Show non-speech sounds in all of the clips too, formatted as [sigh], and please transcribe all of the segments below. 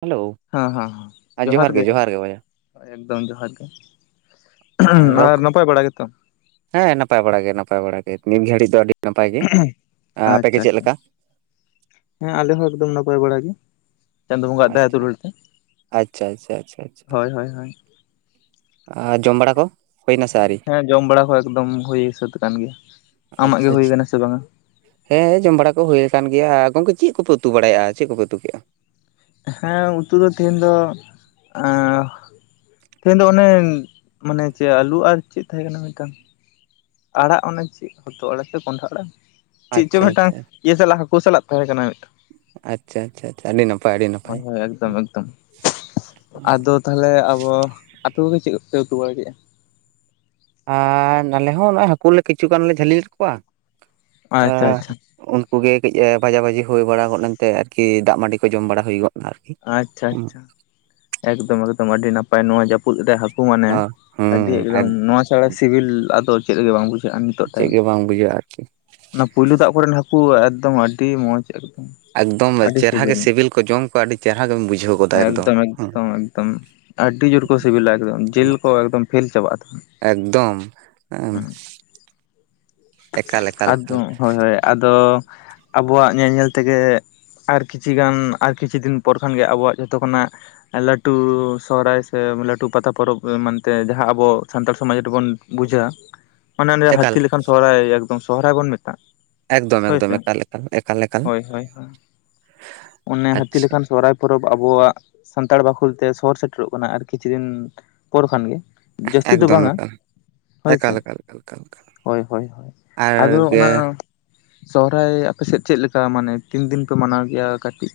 Hello ᱦᱟᱸ ᱦᱟᱸ ᱦᱟᱸ, ᱡᱚᱦᱟᱨ ᱜᱮ, ᱮᱠᱫᱚᱢ ᱡᱚᱦᱟᱨ ᱜᱮ᱾ ᱨᱚᱲ ᱟᱨ ᱠᱚ ᱱᱟᱯᱟᱭ ᱵᱟᱲᱟ ᱜᱮᱛᱚ? ᱦᱮᱸ ᱱᱟᱯᱟᱭ ᱵᱟᱲᱟ ᱜᱮ ᱱᱟᱯᱟᱭ ᱵᱟᱲᱟ ᱜᱮ ᱱᱤᱛ ᱜᱷᱟᱹᱲᱤᱡ ᱫᱚ ᱟᱹᱰᱤ ᱱᱟᱯᱟᱭ ᱜᱮ, ᱟᱯᱮ ᱜᱮ ᱟᱪᱪᱷᱟ ᱪᱮᱫ ᱟᱪᱪᱷᱟ ᱞᱮᱠᱟ? ᱦᱮᱸ ᱟᱞᱮ ᱦᱚᱸ ᱮᱠᱫᱚᱢ ᱱᱟᱯᱟᱭ ᱵᱟᱲᱟ ᱜᱮ᱾ ᱪᱟᱸᱫᱚ ᱵᱚᱸᱜᱟᱣᱟᱜ ᱫᱟᱭᱟ ᱟᱪᱪᱷᱟ ᱫᱩᱞᱟᱹᱲ ᱛᱮ᱾ ᱟᱪᱪᱷᱟ ᱟᱪᱪᱷᱟ ᱟᱪᱪᱷᱟ ᱟᱪᱪᱷᱟ ᱦᱳᱭ ᱦᱳᱭ ᱦᱳᱭ᱾ ᱟᱨ ᱡᱚᱢ ᱵᱟᱲᱟ ᱠᱚ? ᱦᱩᱭᱱᱟ ᱥᱮ ᱟᱹᱣᱨᱤ ᱦᱮᱸ ᱡᱚᱢ ᱵᱟᱲᱟ ᱠᱚ ᱮᱠᱫᱚᱢ ᱦᱩᱭ ᱥᱟᱹᱛ ᱠᱟᱱ ᱜᱮᱭᱟ᱾ ᱟᱪᱪᱷᱟ ᱟᱢᱟᱜ ᱜᱮ ᱦᱩᱭ ᱟᱪᱪᱷᱟ ᱟᱠᱟᱱᱟ ᱥᱮ ᱵᱟᱝᱟ? ᱦᱮᱸ ᱡᱚᱢ ᱵᱟᱲᱟ ᱠᱚ ᱦᱩᱭ ᱟᱠᱟᱱ ᱜᱮᱭᱟ, ᱜᱚᱝᱠᱮ ᱪᱮᱫ ᱠᱚᱯᱮ ᱩᱛᱩ ᱵᱟᱲᱟᱭᱮᱫᱼᱟ, ᱪᱮᱫ ᱠᱚᱯᱮ ᱩᱛᱩ ᱠᱮᱫᱼᱟ? ᱦᱮᱸ ᱩᱛᱩ ᱫᱚ ᱛᱤᱦᱤᱱ ᱫᱚ ᱮᱸ ᱛᱤᱦᱤᱧ ᱫᱚ ᱚᱱᱮ ᱢᱟᱱᱮ ᱪᱮᱫ ᱟᱹᱞᱩ ᱟᱨ ᱪᱮᱫ ᱛᱟᱦᱮᱸ ᱠᱟᱱᱟ ᱢᱤᱫᱴᱟᱝ? ᱟᱲᱟᱜ ᱚᱱᱟ ᱪᱮᱫ ᱦᱚᱛᱚᱫ ᱟᱲᱟᱜ ᱥᱚ ᱠᱚᱸᱰᱷᱟ ᱟᱲᱟᱜ, ᱪᱮᱫ ᱪᱚ ᱟᱪᱪᱷᱟ ᱢᱮᱫᱴᱟᱝ ᱟᱪᱪᱷᱟ ᱤᱭᱟᱹ ᱥᱟᱞᱟᱜ ᱦᱟᱹᱠᱩ ᱥᱟᱞᱟᱜ ᱛᱟᱦᱮᱸ ᱠᱟᱱᱟ ᱢᱮᱫᱴᱟᱝ᱾ ᱟᱪᱪᱷᱟ ᱟᱴᱪᱷᱟ ᱪᱷᱟ ᱟᱹᱰᱤ ᱱᱟᱯᱟᱭ ᱟᱹᱰᱤ ᱦᱳᱭ ᱱᱟᱯᱟᱭ᱾ ᱦᱳᱭ ᱮᱠᱫᱚᱢ ᱮᱠᱫᱚᱢ ᱟᱫᱚ ᱛᱟᱦᱚᱞᱮ ᱟᱵᱚ, ᱟᱯᱮ ᱠᱚᱜᱮ ᱪᱮᱫ ᱠᱚᱯᱮ ᱩᱛᱩ ᱵᱟᱲᱟ ᱠᱮᱜ-ᱟ? ᱟ ᱱᱟᱞᱮ ᱦᱚᱸ ᱱᱚᱜᱼᱚᱭ ᱦᱟᱹᱠᱩ ᱞᱮ ᱠᱤᱪᱷᱩ ᱜᱟᱱ ᱞᱮ ᱡᱷᱟᱹᱞᱤ ᱞᱮᱜ ᱠᱚᱣᱟ ᱟ ᱟᱪᱪᱷᱟ ᱟᱪᱪᱷᱟ ᱩᱱᱠᱩᱜ ᱜᱮ ᱠᱟᱹᱡ ᱵᱷᱟᱡᱟ ᱵᱷᱟᱹᱡᱤ ᱦᱩᱭ ᱵᱟᱲᱟ ᱜᱚᱫ ᱮᱱᱛᱮ ᱟᱨᱠᱤ ᱫᱟᱜ ᱢᱟᱹᱰᱤ ᱠᱚ ᱡᱚᱢ ᱵᱟᱲᱟ ᱦᱩᱭ ᱜᱚᱫ ᱮᱱᱟ ᱟᱨᱠᱤ ᱟᱪᱪᱷᱟ, ᱟᱪᱪᱷᱟ᱾ ᱮᱠᱫᱚᱢ ᱮᱠᱫᱚᱢ ᱟᱹᱰᱤ ᱱᱟᱯᱟᱭ ᱱᱚᱣᱟ ᱡᱟᱹᱯᱩᱫ ᱨᱮ ᱦᱟᱹᱠᱩ ᱢᱟᱱᱮ ᱦᱩᱸ ᱟᱹᱰᱤ ᱮᱠᱫᱚᱢ ᱦᱩᱸ ᱱᱚᱣᱟ ᱪᱷᱟᱲᱟ ᱥᱤᱵᱤᱞ ᱟᱫᱚ ᱪᱮᱫ ᱜᱮ ᱵᱟᱝ ᱵᱩᱡᱷᱟᱹᱜᱼᱟ ᱱᱤᱛᱚᱜ ᱪᱮᱫ ᱴᱟᱹᱭᱤᱢ᱾ ᱜᱮ ᱵᱟᱝ ᱵᱩᱡᱷᱟᱹᱜᱼᱟ ᱟᱨᱠᱤ ᱚᱱᱟ ᱯᱩᱭᱞᱩ ᱫᱟᱜ ᱠᱚᱨᱮᱱ ᱦᱟᱹᱠᱩ ᱮᱠᱫᱚᱢ ᱟᱹᱰᱤ ᱢᱚᱸᱡᱽ ᱮᱠᱫᱚᱢ᱾ ᱮᱠᱫᱚᱢ ᱟᱹᱰᱤ ᱪᱮᱨᱦᱟ ᱜᱮ ᱥᱤᱵᱤᱞ ᱥᱮᱵᱮᱞ ᱠᱚ ᱡᱚᱢ ᱠᱚ ᱟᱹᱰᱤ ᱪᱮᱦᱨᱟ ᱜᱮᱢ ᱵᱩᱡᱷᱟᱹᱣ ᱜᱚᱫᱟ ᱮᱠᱫᱚᱢ᱾ ᱮᱠᱫᱚᱢ ᱮᱠᱫᱚᱢ ᱟᱹᱰᱤ ᱡᱳᱨ ᱠᱚ ᱥᱮᱵᱮᱞᱟ ᱮᱠᱫᱚᱢ ᱡᱮᱞ ᱠᱚ ᱮᱠᱫᱚᱢ ᱯᱷᱮᱞ ᱪᱟᱵᱟᱜᱼᱟ ᱛᱚᱠᱷᱚᱱ᱾ ᱫᱚᱢ ᱮᱸ ᱦᱮᱸ ᱟᱫᱚ ᱮᱠᱟᱞ ᱦᱳᱭ ᱦᱳᱭ ᱟᱫᱚ ᱟᱵᱚᱣᱟᱜ ᱧᱮᱞ ᱧᱮᱞ ᱛᱮᱜᱮ ᱟᱨ ᱠᱤᱪᱷᱤ ᱜᱟᱱ ᱟᱨ ᱠᱤᱪᱷᱩ ᱫᱤᱱ ᱯᱚᱨ ᱠᱷᱟᱱᱜᱮ ᱟᱵᱚᱣᱟᱜ ᱡᱷᱚᱛᱚ ᱠᱷᱚᱱᱟᱜ ᱞᱟᱹᱴᱩ ᱥᱚᱦᱨᱟᱭ ᱥᱮ ᱞᱟᱹᱴᱩ ᱯᱟᱛᱟ ᱯᱚᱨᱚᱵᱽ ᱢᱮᱱᱛᱮ ᱡᱟᱦᱟᱸ ᱟᱵᱚ ᱥᱟᱱᱛᱟᱲ ᱥᱚᱢᱟᱡᱽ ᱨᱮᱵᱚᱱ ᱵᱩᱡᱟ᱾ [inaudible] ᱢᱟᱱᱮ ᱚᱱᱮ ᱮᱠᱟᱞ ᱦᱟᱹᱛᱤ ᱞᱮᱠᱷᱟᱱ ᱥᱚᱦᱨᱟᱭ ᱮᱠᱫᱚᱢ ᱥᱚᱦᱨᱟᱭ ᱵᱚᱱ ᱢᱮᱛᱟᱜ᱾ ᱮᱠᱫᱚᱢ ᱦᱳᱭ ᱮᱠᱫᱚᱢ ᱥᱮ ᱮᱠᱟᱞ ᱮᱠᱟᱞ ᱮᱠᱟᱞ ᱮᱠᱟᱞ ᱦᱳᱭ, ᱦᱳᱭ, ᱦᱳᱭ ᱚᱱᱮ ᱦᱟᱹᱛᱤ ᱟᱪᱪᱷᱟ ᱞᱮᱠᱷᱟᱱ ᱥᱚᱨᱦᱟᱭ ᱯᱚᱨᱚᱵᱽ ᱟᱵᱚᱣᱟᱜ ᱥᱟᱱᱛᱟᱲ ᱵᱟᱠᱷᱳᱞ ᱛᱮ ᱥᱚᱦᱚᱨ ᱥᱮᱴᱮᱨᱚᱜ ᱠᱟᱱᱟ ᱟᱨ ᱠᱤᱪᱷᱩ ᱫᱤᱱ ᱯᱚᱨ ᱠᱷᱟᱱ ᱜᱮ᱾ ᱡᱟᱹᱥᱛᱤ ᱫᱚ ᱮᱠᱫᱚᱢ ᱵᱟᱝᱟ ᱮᱠᱟᱞ ᱦᱳᱭ ᱥᱮ᱾ [unintelligible] ᱦᱳᱭ, ᱦᱳᱭ, ᱦᱳᱭ ᱟᱨ ᱟᱫᱚ ᱚᱱᱟ ᱥᱚᱦᱨᱟᱭ ᱟᱯᱮ ᱥᱮᱫ ᱪᱮᱜ ᱞᱮᱠᱟ ᱢᱟᱱᱮ ᱛᱤᱱ ᱫᱤᱱ ᱯᱮ ᱢᱟᱱᱟᱣ ᱜᱮᱭᱟ ᱠᱟᱹᱴᱤᱡ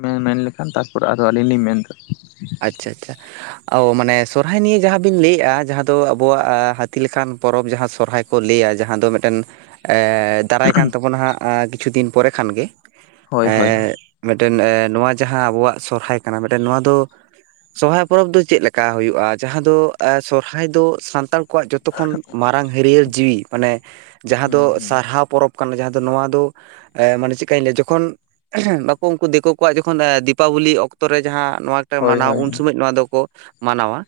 ᱢᱮ-ᱢᱮᱱ ᱞᱮᱠᱷᱟᱱ ᱛᱟᱨᱯᱚᱨ ᱟᱫᱚ ᱟᱹᱞᱤᱧ ᱞᱤᱧ ᱢᱮᱱᱫᱟ᱾ ᱟᱪᱪᱷᱟ, ᱟᱪᱪᱷᱟ᱾ ᱚ ᱢᱟᱱᱮ ᱥᱚᱨᱦᱟᱭ ᱱᱤᱭᱮ ᱡᱟᱦᱟᱸ ᱵᱤᱱ ᱞᱮᱭᱮᱜᱼᱟ ᱡᱟᱦᱟᱸ ᱫᱚ ᱟᱵᱚᱣᱟᱜ ᱦᱟᱹᱛᱤ ᱞᱮᱠᱟᱱ ᱯᱚᱨᱚᱵᱽ ᱡᱟᱦᱟᱸ ᱥᱚᱨᱦᱟᱭ᱾ ᱠᱚ ᱞᱮᱭᱟ ᱡᱟᱦᱟᱸ ᱫᱚ ᱢᱮᱫᱴᱮᱱ ᱮᱸᱻ ᱫᱟᱨᱟᱭ ᱠᱟᱱ ᱛᱟᱵᱚᱱᱟ ᱦᱟᱸᱜ ᱠᱤᱪᱷᱩ ᱫᱤᱱ ᱯᱚᱨᱮ ᱠᱷᱟᱱ ᱜᱮ ᱦᱳᱭ ᱦᱳᱭ ᱮᱸᱜ ᱢᱮᱜᱴᱮᱱ ᱮ ᱱᱚᱣᱟ ᱡᱟᱦᱟᱸ ᱟᱵᱚᱣᱟᱜ ᱥᱚᱨᱦᱟᱭ ᱠᱟᱱᱟ ᱢᱮᱜᱴᱮᱱ ᱱᱚᱣᱟ ᱫᱚ ᱥᱚᱨᱦᱟᱭ ᱯᱚᱨᱚᱵᱽ ᱫᱚ ᱪᱮᱫ ᱞᱮᱠᱟ ᱦᱩᱭᱩᱜᱼᱟ ᱡᱟᱦᱟᱸ ᱫᱚ ᱥᱚᱨᱦᱟᱭ ᱫᱚ ᱥᱟᱱᱛᱟᱲ ᱠᱚᱣᱟᱜ ᱡᱚᱛᱚ ᱠᱷᱚᱱ ᱢᱟᱨᱟᱝ ᱦᱟᱹᱨᱭᱟᱹᱨ ᱡᱤᱣᱤ ᱢᱟᱱᱮ ᱡᱟᱦᱟᱸ ᱫᱚ ᱦᱩᱸ ᱦᱩᱸ ᱥᱟᱨᱦᱟᱣ ᱯᱚᱨᱚᱵᱽ᱾ ᱠᱟᱱᱟ ᱡᱟᱦᱟᱸ ᱫᱚ ᱱᱚᱣᱟ ᱫᱚ ᱮᱸ ᱢᱟᱱᱮ ᱪᱮᱜ ᱠᱟᱧ ᱞᱮᱭᱟ ᱡᱚᱠᱷᱚᱱ ᱵᱟᱠᱚ ᱩᱝᱠᱩ ᱫᱤᱠᱳ ᱠᱚᱣᱟᱜ ᱡᱚᱠᱷᱚᱱ ᱮᱸ ᱫᱤᱯᱟᱵᱚᱞᱤ ᱚᱠᱛᱚ ᱨᱮ ᱡᱟᱦᱟᱸ ᱱᱚᱣᱟ ᱦᱳᱭ ᱢᱟᱱᱟᱣ ᱦᱳᱭ ᱩᱱ ᱥᱚᱢᱚᱡ ᱱᱚᱣᱟ ᱫᱚᱠᱚ ᱢᱟᱱᱟᱣᱟ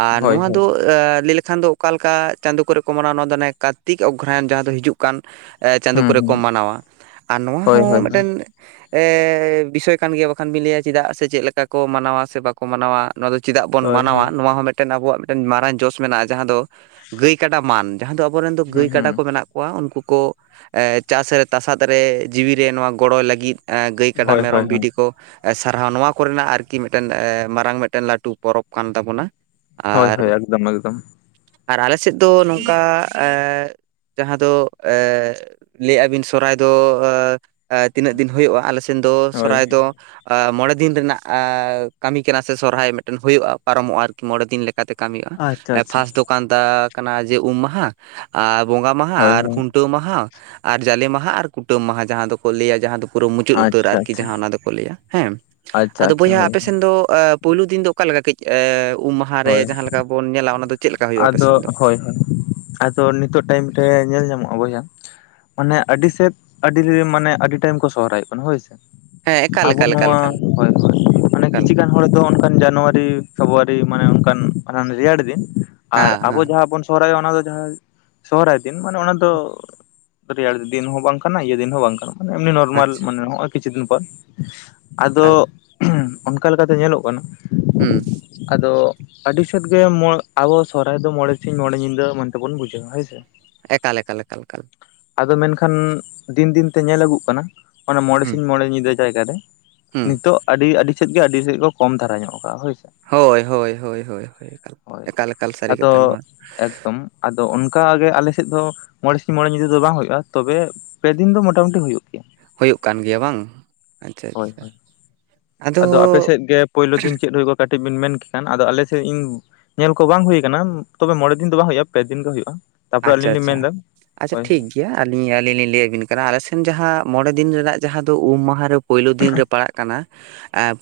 ᱟᱨ ᱦᱳᱭ ᱱᱚᱣᱟ ᱦᱳᱭ ᱫᱚ ᱟ ᱞᱮᱭ ᱞᱮᱠᱷᱟᱱ ᱫᱚ ᱚᱠᱟ ᱞᱮᱠᱟ ᱪᱟᱸᱫᱳ ᱠᱚᱨᱮᱜ ᱠᱚ ᱢᱟᱱᱟᱣᱟ ᱱᱚᱣᱟ ᱫᱚ ᱚᱱᱮ ᱠᱟᱨᱛᱤᱠ ᱚᱜᱽᱨᱚᱭᱚᱱ ᱡᱟᱦᱟᱸ ᱫᱚ ᱦᱤᱡᱩᱜ ᱠᱟᱱ ᱪᱟᱸᱫᱳ ᱦᱩᱸ ᱠᱚᱨᱮᱜ ᱠᱚ ᱦᱩᱸ ᱢᱟᱱᱟᱣᱟ ᱟᱨ ᱱᱚᱣᱟ ᱦᱳᱭ ᱦᱚᱸ ᱦᱳᱭ ᱦᱳᱭ ᱢᱮᱜᱴᱮᱱ ᱮ ᱵᱤᱥᱚᱭ ᱠᱟᱱ ᱜᱮᱭᱟ ᱵᱟᱠᱷᱟᱱ ᱵᱤᱱ ᱞᱮᱭᱟ ᱪᱤᱫᱟᱜ ᱥᱮ ᱪᱮᱫᱞᱮᱠᱟ ᱠᱚ ᱢᱟᱱᱟᱣᱟ ᱥᱮ ᱵᱟᱠᱚ ᱢᱟᱱᱟᱣᱟ ᱱᱚᱣᱟ ᱫᱚ ᱪᱤᱫᱟᱜ ᱵᱚᱱ ᱦᱳᱭ ᱢᱟᱱᱟᱣᱟ ᱦᱳᱭ ᱱᱚᱣᱟ ᱦᱚᱸ ᱢᱮᱜᱴᱮᱱ ᱟᱵᱚᱣᱟᱜ ᱢᱮᱫᱴᱮᱱ ᱢᱟᱨᱟᱝ ᱡᱚᱥ ᱢᱮᱱᱟᱜᱼᱟ ᱡᱟᱦᱟᱸ ᱫᱚ ᱜᱟᱹᱭ ᱠᱟᱰᱟ ᱢᱟᱱ᱾ ᱡᱟᱦᱟᱸ ᱫᱚ ᱟᱵᱚᱨᱮᱱ ᱫᱚ ᱦᱩᱸ ᱜᱟᱹᱭ ᱦᱩᱸ ᱠᱟᱰᱟ ᱠᱚ ᱢᱮᱱᱟᱜ ᱠᱚᱣᱟ ᱩᱱᱠᱩ ᱠᱚ ᱮ ᱪᱟᱥ ᱨᱮ ᱛᱟᱥᱟᱫ ᱨᱮ ᱡᱤᱣᱤᱨᱮ ᱱᱚᱣᱟ ᱜᱚᱲᱚᱭ ᱞᱟᱹᱜᱤᱫ ᱮᱸ ᱜᱟᱹᱭ ᱠᱟᱰᱟ ᱦᱳᱭ ᱦᱳᱭ ᱢᱮᱨᱚᱢ ᱦᱳᱭ ᱵᱷᱤᱰᱤ ᱠᱚ ᱥᱟᱨᱦᱟᱣ ᱱᱚᱣᱟ ᱠᱚᱨᱮᱱᱟᱜ ᱟᱨᱠᱤ ᱢᱮᱜ ᱴᱮᱱ ᱮᱸ ᱢᱟᱨᱟᱝ ᱢᱮᱫᱴᱮᱱ ᱞᱟᱹᱴᱩ ᱯᱚᱨᱚᱵᱽ ᱠᱟᱱ ᱛᱟᱵᱚᱱᱟ᱾ ᱦᱳᱭ, ᱟᱨ ᱦᱳᱭ ᱮᱠᱫᱚᱢ, ᱮᱠᱫᱚᱢ᱾ ᱟᱨ ᱟᱞᱮ ᱥᱮᱫ ᱫᱚ ᱮᱠᱫᱚᱢ ᱱᱚᱝᱠᱟ ᱮᱸᱜ ᱡᱟᱦᱟᱸ ᱫᱚ ᱮᱸ ᱞᱮᱭᱮᱜᱼᱟ ᱵᱤᱱ ᱥᱚᱨᱦᱟᱭ ᱫᱚ ᱮᱸ ᱛᱤᱱᱟᱹᱜ ᱫᱤᱱ ᱦᱳᱭᱳᱜᱼᱟ ᱟᱞᱮ ᱥᱮᱱ ᱫᱚ ᱦᱳᱭ ᱥᱚᱨᱦᱟᱭ ᱫᱚ ᱟ ᱢᱚᱬᱮ ᱫᱤᱱ ᱨᱤᱱᱟᱜ ᱠᱟᱹᱢᱤ ᱠᱟᱱᱟ ᱥᱮ ᱥᱚᱨᱦᱟᱭ ᱢᱮᱫᱴᱮᱱ ᱦᱳᱭᱳᱜᱼᱟ ᱯᱟᱨᱚᱢᱚᱜᱼᱟ ᱟᱨᱠᱤ ᱢᱚᱬᱮ ᱫᱤᱱ ᱞᱮᱠᱟᱛᱮ ᱠᱟᱹᱢᱤᱜᱼᱟ ᱟᱪᱪᱷᱟ ᱮᱸ ᱟᱪᱪᱷᱟ ᱯᱷᱟᱥᱴ ᱫᱚ ᱠᱟᱱᱫᱟ ᱡᱮ ᱩᱢ ᱢᱟᱦᱟ ᱟᱨ ᱵᱚᱸᱜᱟ ᱢᱟᱦᱟ ᱦᱳᱭ ᱟᱨ ᱦᱳᱭ ᱠᱷᱩᱱᱼᱼ ᱴᱟᱹᱣ ᱢᱟᱦᱟ ᱟᱨ ᱡᱟᱞᱮ ᱢᱟᱦᱟ ᱟᱨ ᱠᱩᱴᱟᱹᱢ ᱢᱟᱦᱟ ᱡᱟᱦᱟᱸ ᱫᱚᱠᱚ ᱞᱟᱹᱭᱟ ᱡᱟᱦᱟᱸ ᱫᱚ ᱯᱩᱨᱟᱹ ᱢᱩᱪᱟᱹᱫ ᱩᱛᱟᱹᱨ ᱟᱪᱪᱷᱟ ᱟᱨᱠᱤ ᱟᱪᱪᱷᱟ ᱡᱟᱦᱟᱸ ᱚᱱᱟ ᱫᱚᱠᱚ ᱞᱟᱹᱭᱟ ᱦᱮᱸ, ᱟᱪᱪᱷᱟ ᱟᱫᱚ ᱟᱪᱪᱷᱟ ᱵᱚᱭᱦᱟ ᱦᱳᱭ ᱟᱯᱮ ᱥᱮᱱ ᱫᱚ ᱮ ᱯᱩᱭᱞᱩ ᱫᱤᱱ ᱫᱚ ᱚᱠᱟ ᱞᱮᱠᱟ ᱠᱟᱹᱡ ᱩᱢ ᱢᱟᱦᱟ ᱨᱮ ᱦᱳᱭ ᱡᱟᱦᱟᱸ ᱞᱮᱠᱟ ᱵᱚᱱ ᱧᱮᱞᱟ ᱚᱱᱟ ᱫᱚ ᱪᱮᱫ ᱞᱮᱠᱟ ᱦᱩᱭᱩᱜᱼᱟ ᱟᱯᱮ ᱟᱫᱚ ᱥᱮᱱ ᱫᱚ ᱦᱳᱭ ᱦᱳᱭ ᱟᱫᱚ ᱱᱤᱛᱚᱜ ᱴᱟᱭᱤᱢ ᱨᱮ ᱧᱮᱞ ᱧᱟᱢᱚᱜ-ᱟ ᱵᱚᱭᱦᱟ ᱢᱟᱱᱮ ᱟᱹᱰᱤ ᱥᱮᱫ ᱟᱹᱰᱤ ᱨᱮ ᱢᱟᱱᱮ ᱟᱹᱰᱤ ᱴᱟᱭᱤᱢ ᱠᱚ ᱥᱚᱦᱨᱟᱭᱚᱜ ᱠᱟᱱᱟ ᱦᱳᱭᱥᱮ᱾ ᱦᱮᱸ ᱮᱠᱟᱞ ᱟᱵᱚ ᱮᱠᱟᱞ ᱮᱠᱟᱞ ᱱᱚᱣᱟ ᱮᱠᱟᱞ ᱦᱳᱭ ᱦᱳᱭ ᱢᱟᱱᱮ ᱮᱠᱟᱞ ᱠᱤᱪᱷᱩ ᱜᱟᱱ ᱦᱚᱲ ᱫᱚ ᱚᱱᱠᱟᱱ ᱡᱟᱱᱩᱣᱟᱨᱤ ᱯᱷᱮᱵᱩᱣᱟᱨᱤ ᱢᱟᱱᱮ ᱚᱱᱠᱟᱱ ᱨᱮᱭᱟᱲ ᱫᱤᱱ᱾ ᱟᱨ ᱦᱮᱸ ᱟᱵᱚ ᱦᱮᱸ ᱡᱟᱦᱟᱸ ᱵᱚᱱ ᱥᱚᱦᱚᱨᱟᱭᱚᱜ ᱚᱱᱟ ᱫᱚ ᱡᱟᱦᱟᱸ ᱥᱚᱦᱚᱨᱟᱭ ᱫᱤᱱ ᱢᱟᱱᱮ ᱚᱱᱟ ᱫᱚ ᱨᱮᱭᱟᱲ ᱫᱤᱱ ᱦᱚᱸ ᱵᱟᱝ ᱠᱟᱱᱟ ᱤᱭᱟᱹ ᱫᱤᱱ ᱦᱚᱸ ᱵᱟᱝ ᱠᱟᱱᱟ᱾ ᱢᱟᱱᱮ ᱮᱢᱱᱤ ᱱᱚᱨᱢᱟᱞ ᱟᱪᱪᱷᱟ ᱢᱟᱱᱮ ᱱᱚᱭ ᱠᱤᱪᱷᱩ ᱫᱤᱱ ᱯᱚᱨ, ᱟᱫᱚ ᱮᱠᱟᱞ ᱚᱱᱠᱟ ᱞᱮᱠᱟᱛᱮ ᱧᱮᱞᱚᱜ ᱠᱟᱱᱟ ᱦᱩᱸ ᱟᱫᱚ ᱟᱹᱰᱤ ᱥᱮᱫ ᱜᱮ [unintelligible] ᱟᱵᱚ ᱥᱚᱨᱦᱟᱭ ᱫᱚ ᱢᱚᱬᱮ ᱥᱤᱧ ᱢᱚᱬᱮ ᱧᱤᱫᱟᱹ ᱢᱮᱱᱛᱮ ᱵᱚᱱ ᱵᱩᱡᱷᱟᱹᱣᱟ ᱦᱩᱭ ᱥᱮ᱾ ᱮᱠᱟᱞ ᱮᱠᱟᱞ ᱮᱠᱟᱞ ᱮᱠᱟᱞ ᱾ ᱟᱫᱚ ᱢᱮᱱᱠᱷᱟᱱ ᱫᱤᱱ ᱫᱤᱱᱛᱮ ᱧᱮᱞ ᱟᱹᱜᱩᱜ ᱠᱟᱱᱟ ᱚᱱᱟ ᱢᱚᱬᱮ ᱦᱩᱸ ᱥᱤᱧ ᱢᱚᱬᱮ ᱧᱤᱫᱟᱹ ᱡᱟᱭᱜᱟ ᱨᱮ ᱦᱩᱸ ᱱᱤᱛᱚᱜ ᱟᱹᱰᱤ ᱟᱹᱰᱤ ᱥᱮᱫ ᱜᱮ ᱟᱹᱰᱤ ᱥᱮᱫ ᱜᱮ ᱠᱚᱢ ᱫᱷᱟᱨᱟ ᱧᱚᱜ ᱠᱟᱜ-ᱟ ᱦᱳᱭᱥᱮ᱾ ᱦᱳᱭ ᱦᱳᱭ ᱦᱳᱭ ᱦᱳᱭ ᱦᱳᱭ ᱮᱠᱟ ᱦᱳᱭ ᱮᱠᱟᱞ ᱮᱠᱟᱞ ᱥᱟᱹᱨᱤ ᱟᱫᱚ ᱠᱟᱛᱷᱟ ᱱᱚᱣᱟ᱾ ᱮᱠᱫᱚᱢ ᱟᱫᱚ ᱚᱱᱠᱟᱜᱮ ᱟᱞᱮ ᱥᱮᱫ ᱫᱚ ᱢᱚᱬᱮ ᱥᱤᱧ ᱢᱚᱬᱮ ᱧᱤᱫᱟᱹ ᱫᱚ ᱵᱟᱝ ᱦᱩᱭᱩᱜ-ᱟ ᱛᱚᱵᱮ ᱯᱮᱫᱤᱱ ᱫᱚ ᱢᱚᱴᱟᱢᱩᱴᱤ ᱦᱩᱭᱩᱜ ᱜᱮᱭᱟ ᱦᱩᱭᱩᱜ ᱠᱟᱱ ᱜᱮᱭᱟ ᱵᱟᱝ ᱟᱪᱪᱷᱟ ᱦᱳᱭ ᱟᱪᱪᱷᱟ᱾ ᱦᱳᱭ ᱟᱫᱚ ᱟᱯᱮ ᱥᱮᱫ ᱜᱮ ᱯᱳᱭᱞᱳ ᱫᱤᱱ ᱪᱮᱫ ᱦᱩᱭ ᱠᱟᱹᱴᱤᱡ ᱵᱮᱱ ᱢᱮᱱ ᱠᱮ ᱠᱷᱟᱱ ᱟᱫᱚ ᱟᱞᱮ ᱥᱮᱫ ᱤᱧ ᱧᱮᱞ ᱠᱚ ᱵᱟᱝ ᱦᱩᱭ ᱠᱟᱱᱟ ᱛᱚᱵᱮ ᱢᱚᱬᱮ ᱫᱤᱱ ᱫᱚ ᱵᱟᱝ ᱦᱩᱭᱩᱜ-ᱟ ᱯᱮ ᱫᱤᱱ ᱜᱮ ᱦᱩᱭᱩᱜ-ᱟ, ᱛᱟᱯᱚᱨᱮ ᱟᱪᱪᱷᱟ ᱟᱞᱤᱧ ᱞᱤᱧ ᱟᱪᱪᱷᱟ ᱢᱮᱱ ᱫᱟ ᱟᱪᱪᱷᱟ ᱦᱳᱭ ᱦᱳᱭ᱾ ᱴᱷᱤᱠ ᱜᱮᱭᱟ ᱟᱹᱞᱤᱧ ᱟᱹᱞᱤᱧ ᱞᱤᱧ ᱞᱟᱹᱭ ᱟᱵᱤᱱ ᱠᱟᱱᱟ ᱟᱞᱮ ᱥᱮᱱ ᱡᱟᱦᱟᱸ ᱢᱚᱬᱮ ᱫᱤᱱ ᱨᱮᱱᱟᱜ ᱡᱟᱦᱟᱸ ᱫᱚ ᱩᱢ ᱢᱟᱦᱟ ᱨᱮ ᱯᱩᱭᱞᱩ ᱫᱤᱱ ᱨᱮ ᱯᱟᱲᱟᱜ ᱠᱟᱱᱟ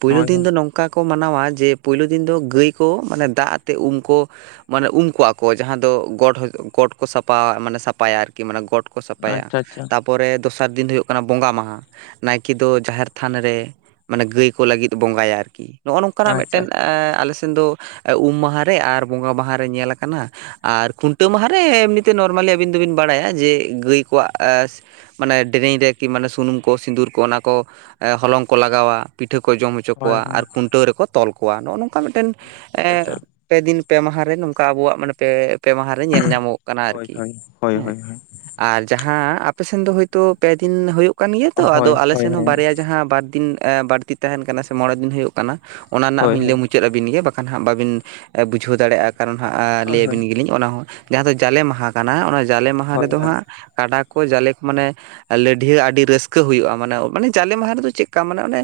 ᱯᱩᱭᱞᱩ ᱦᱳᱭ ᱫᱤᱱ ᱫᱚ ᱱᱚᱝ ᱠᱟ ᱠᱚ ᱢᱟᱱᱟᱣᱟ ᱡᱮ ᱯᱳᱭᱞᱳ ᱫᱤᱱ ᱫᱚ ᱜᱟᱹᱭ ᱠᱚ ᱢᱟᱱᱮ ᱫᱟᱜ ᱟᱛᱮᱜ ᱩᱢ ᱠᱚ ᱢᱟᱱᱮ ᱩᱢ ᱠᱩᱣᱟ ᱠᱚ ᱡᱟᱦᱟᱸ ᱫᱚ ᱜᱚᱰ ᱜᱚᱴ ᱠᱚ ᱥᱟᱯᱷᱟ ᱢᱟᱱᱮ ᱥᱟᱯᱷᱟᱭᱟ ᱟᱨᱠᱤ ᱢᱟᱱᱮ ᱜᱚᱴ ᱠᱚ ᱥᱟᱯᱷᱟᱭᱟ ᱟᱪᱪᱷᱟ ᱟᱪᱪᱷᱟ ᱛᱟ ᱯᱚᱨᱮ ᱫᱚᱥᱟᱨ ᱫᱤᱱ ᱦᱩᱭᱩᱜ ᱠᱟᱱᱟ ᱵᱚᱸᱜᱟ ᱢᱟᱦᱟ᱾ ᱱᱟᱭᱠᱮ ᱫᱚ ᱡᱟᱦᱮᱨ ᱛᱷᱟᱱ ᱨᱮ ᱢᱟᱱᱮ ᱜᱟᱹᱭ ᱠᱚ ᱞᱟᱹᱜᱤᱫ ᱵᱚᱸᱜᱟᱭᱟ ᱟᱨᱠᱤ᱾ ᱱᱚᱜ-ᱚ ᱱᱚᱝᱠᱟ ᱱᱟᱜ ᱟᱪᱪᱷᱟ ᱢᱤᱫᱴᱮᱱ ᱮ ᱟᱞᱮ ᱥᱮᱱ ᱫᱚ ᱩᱢ ᱢᱟᱦᱟ ᱨᱮ ᱟᱨ ᱵᱚᱸᱜᱟ ᱢᱟᱦᱟ ᱨᱮ ᱧᱮᱞ ᱟᱠᱟᱱᱟ ᱟᱨ ᱠᱷᱩᱱᱴᱟᱹᱣ ᱢᱟ ᱦᱮᱸ ᱮᱢᱱᱤᱛᱮ ᱱᱚᱨᱢᱮᱹᱞᱤ ᱟᱹᱵᱤᱱ ᱫᱚᱵᱤᱱ ᱵᱟᱲᱟᱭᱟ ᱡᱮ ᱜᱟᱹᱭ ᱠᱚᱣᱟᱜ ᱢᱟᱱᱮ ᱫᱮᱨᱮᱧ ᱨᱮᱠᱤ ᱢᱟᱱᱮ ᱥᱩᱱᱩᱢ ᱠᱚ ᱥᱤᱸᱫᱩᱨ ᱠᱚ ᱚᱱᱟ ᱠᱚ ᱦᱚᱞᱚᱝ ᱠᱚ ᱞᱟᱜᱟᱣᱟ᱾ ᱯᱤᱴᱷᱟᱹ ᱠᱚ ᱡᱚᱢ ᱦᱚᱪᱚ ᱟᱪᱪᱷᱟ ᱦᱳᱭ ᱠᱚᱣᱟ ᱦᱳᱭ ᱟᱨ ᱠᱷᱩᱱᱴᱟᱹᱣ ᱨᱮᱠᱚ ᱛᱚᱞ ᱠᱚᱣᱟ ᱱᱚᱜ-ᱚ ᱱᱚᱝᱠᱟ ᱢᱤᱫᱴᱮᱱ ᱟᱪᱪᱷᱟ ᱮᱸ ᱟᱪᱪᱷᱟ ᱯᱮ ᱫᱤᱱ ᱯᱮ ᱢᱟᱦᱟ ᱨᱮ ᱱᱚᱝᱠᱟ ᱟᱵᱚᱣᱟᱜ ᱢᱟᱱᱮ ᱯᱮ ᱯᱮ ᱢᱟᱦᱟ ᱨᱮ ᱧᱮ ᱞᱚᱜ ᱠᱟᱱᱟ ᱦᱳᱭ ᱟᱨᱠᱤ ᱦᱳᱭ ᱦᱳᱭ ᱦᱮᱸ ᱦᱳᱭ ᱟᱨ ᱡᱟᱦᱟᱸ ᱟᱯᱮ ᱥᱮᱱ ᱫᱚ ᱦᱚᱭᱛᱚ ᱯᱮ ᱫᱤᱱ ᱦᱚᱭᱚᱜ ᱠᱟᱱ ᱜᱮᱭᱟ ᱛᱚ ᱟᱫᱚ ᱦᱳᱭ ᱦᱳᱭ ᱟᱞᱮ ᱦᱳᱭ ᱥᱮᱱ ᱦᱳᱭ ᱦᱚᱸ ᱵᱟᱨᱭᱟ ᱡᱟᱦᱟᱸ ᱵᱟᱨᱫᱤᱱ ᱵᱟᱹᱲᱛᱤ ᱛᱟᱦᱮᱱ ᱠᱟᱱᱟ ᱥᱮ ᱢᱚᱬᱮ ᱫᱤᱱ ᱦᱩᱭᱩᱜ ᱠᱟᱱᱟ ᱚᱱᱟ ᱨᱮᱱᱟᱜ ᱦᱳᱭ ᱦᱚᱸᱧ ᱞᱟᱹᱭ ᱢᱩ ᱢᱩᱪᱟᱹᱫ ᱟᱹᱵᱤᱱ ᱜᱮ ᱵᱟᱠᱷᱟᱱ ᱦᱟᱸᱜ ᱵᱟᱹᱵᱤᱱ ᱵᱩᱡᱷᱟᱹᱣ ᱫᱟᱲᱮᱭᱟᱜ-ᱟ ᱠᱟᱨᱚᱱ ᱦᱟᱸᱜ ᱞᱟᱹᱭ ᱦᱳᱭ ᱟᱹᱵᱤᱱ ᱜᱮᱞᱤᱧ ᱚᱱᱟ ᱦᱚᱸ᱾ ᱡᱟᱦᱟᱸ ᱫᱚ ᱡᱟᱞᱮ ᱢᱟᱦᱟ ᱠᱟᱱᱟ ᱚᱱᱟ ᱡᱟᱞᱮ ᱢᱟᱦᱟ ᱦᱳᱭ ᱨᱮᱫᱚ ᱦᱳᱭ ᱦᱟᱸᱜ ᱠᱟᱰᱟ ᱠᱚ ᱡᱟᱞᱮ ᱠᱚ ᱢᱟᱱᱮ ᱞᱟᱹᱰᱷᱭᱟᱹ ᱟᱹᱰᱤ ᱨᱟᱹᱥᱠᱟᱹ ᱦᱩᱭᱩᱜ-ᱟ ᱢᱟᱱᱮ ᱢᱟᱱᱮ ᱡᱟᱞᱮ ᱢᱟᱦᱟ ᱨᱮᱫᱚ ᱪᱮᱫᱠᱟ ᱢᱟᱱᱮ ᱚᱱᱮ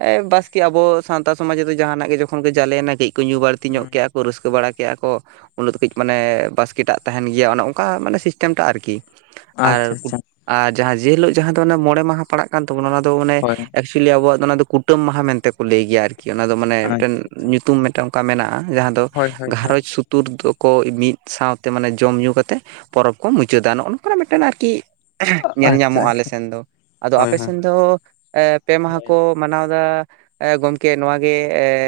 ᱮ ᱵᱟᱥᱠᱮ ᱟᱵᱚ ᱥᱟᱱᱛᱟᱲ ᱥᱚᱢᱟᱡᱽ ᱨᱮᱫᱚ ᱡᱟᱦᱟᱱᱟᱜ ᱜᱮ ᱡᱚᱠᱷᱚᱱ ᱜᱮ ᱡᱟᱞᱮᱱᱟ ᱠᱟᱹᱡ ᱠᱚ ᱧᱩ ᱵᱟᱲ ᱛᱤ ᱧᱚᱜ ᱦᱩᱸ ᱠᱮᱜ-ᱟ ᱠᱚ ᱨᱟᱹᱥᱠᱟᱹ ᱵᱟᱲᱟ ᱠᱮᱜ-ᱟ ᱠᱚ ᱩᱱ ᱫᱚ ᱠᱟᱹᱡ ᱢᱟᱱᱮ ᱵᱟᱥᱠ ᱮ ᱪᱮᱫᱟᱜ ᱛᱟᱦᱮᱱ ᱜᱮᱭᱟ ᱚᱱᱮ ᱚᱱᱠᱟ ᱢᱟᱱᱮ ᱥᱤᱥᱴᱮᱢ ᱴᱟᱜ ᱟᱨᱠᱤ, ᱟᱨ ᱟᱪᱪᱷᱟ ᱠᱩ ᱟᱪᱪᱷᱟ ᱟᱨ ᱡᱟᱦᱟᱸ ᱡᱮ ᱦᱤᱞᱳᱜ ᱡᱟᱦᱟᱸ ᱫᱚ ᱚᱱᱮ ᱢᱚᱬᱮ ᱢᱟᱦᱟ ᱯᱟᱲᱟᱜ ᱠᱟᱱ ᱛᱟᱵᱚᱱᱟ ᱚᱱᱟ ᱫᱚ ᱢᱟᱱᱮ ᱦᱳᱭ ᱮᱠ ᱪᱩᱭᱮᱞᱤ ᱟᱵᱚᱣᱟᱜ ᱫᱚ ᱚᱱᱟ ᱫᱚ ᱠᱩᱴᱟᱹᱢ ᱢᱟᱦᱟ ᱢᱮᱱᱛᱮ ᱠᱚ ᱞᱟᱹᱭ ᱜᱮᱭᱟ ᱟᱨᱠᱤ, ᱚᱱᱟ ᱫᱚ ᱢᱟᱱᱮ ᱢᱤᱫᱴᱮᱱ ᱟᱪᱪᱷᱟ ᱟᱪᱪᱷᱟ ᱧᱩᱛᱩᱢ ᱢᱤᱫᱴᱟᱝ ᱚᱱᱠᱟ ᱢᱮᱱᱟᱜ-ᱟ ᱾ ᱡᱟᱦᱟᱸ ᱫᱚ ᱦᱳᱭ ᱦᱳᱭ ᱦᱳᱭ ᱜᱷᱟᱨᱚᱸᱡᱽ ᱥᱩᱛᱩᱨ ᱫᱚᱠᱚ ᱢᱤᱫ ᱥᱟᱶ ᱛᱮ ᱢᱟᱱᱮ ᱡᱚᱢ ᱧᱩ ᱠᱟᱛᱮᱫ ᱯᱚᱨᱚᱵᱽ ᱠᱚ ᱢᱩᱪᱟᱹᱫᱟ ᱱᱚᱜ-ᱚ ᱱᱚᱝᱠᱟᱱᱟᱜ ᱢᱤᱫᱴᱮᱱ ᱟᱨᱠᱤ ᱧᱮᱞ ᱟᱪᱪᱷᱟ ᱧᱟᱢᱚᱜ-ᱟ ᱟᱞᱮ ᱟᱪᱪᱷᱟ ᱥᱮᱱ ᱫᱚ, ᱟᱫᱚ ᱦᱳᱭ ᱟᱯᱮ ᱦᱳᱭ ᱥᱮᱱ ᱫᱚ ᱮ ᱯᱮ ᱢᱟᱦᱟ ᱦᱳᱭ ᱠᱚ ᱢᱟᱱᱟᱣ ᱮᱫᱟ, ᱮ ᱜᱚᱢᱠᱮ ᱱᱚᱣᱟ ᱜᱮ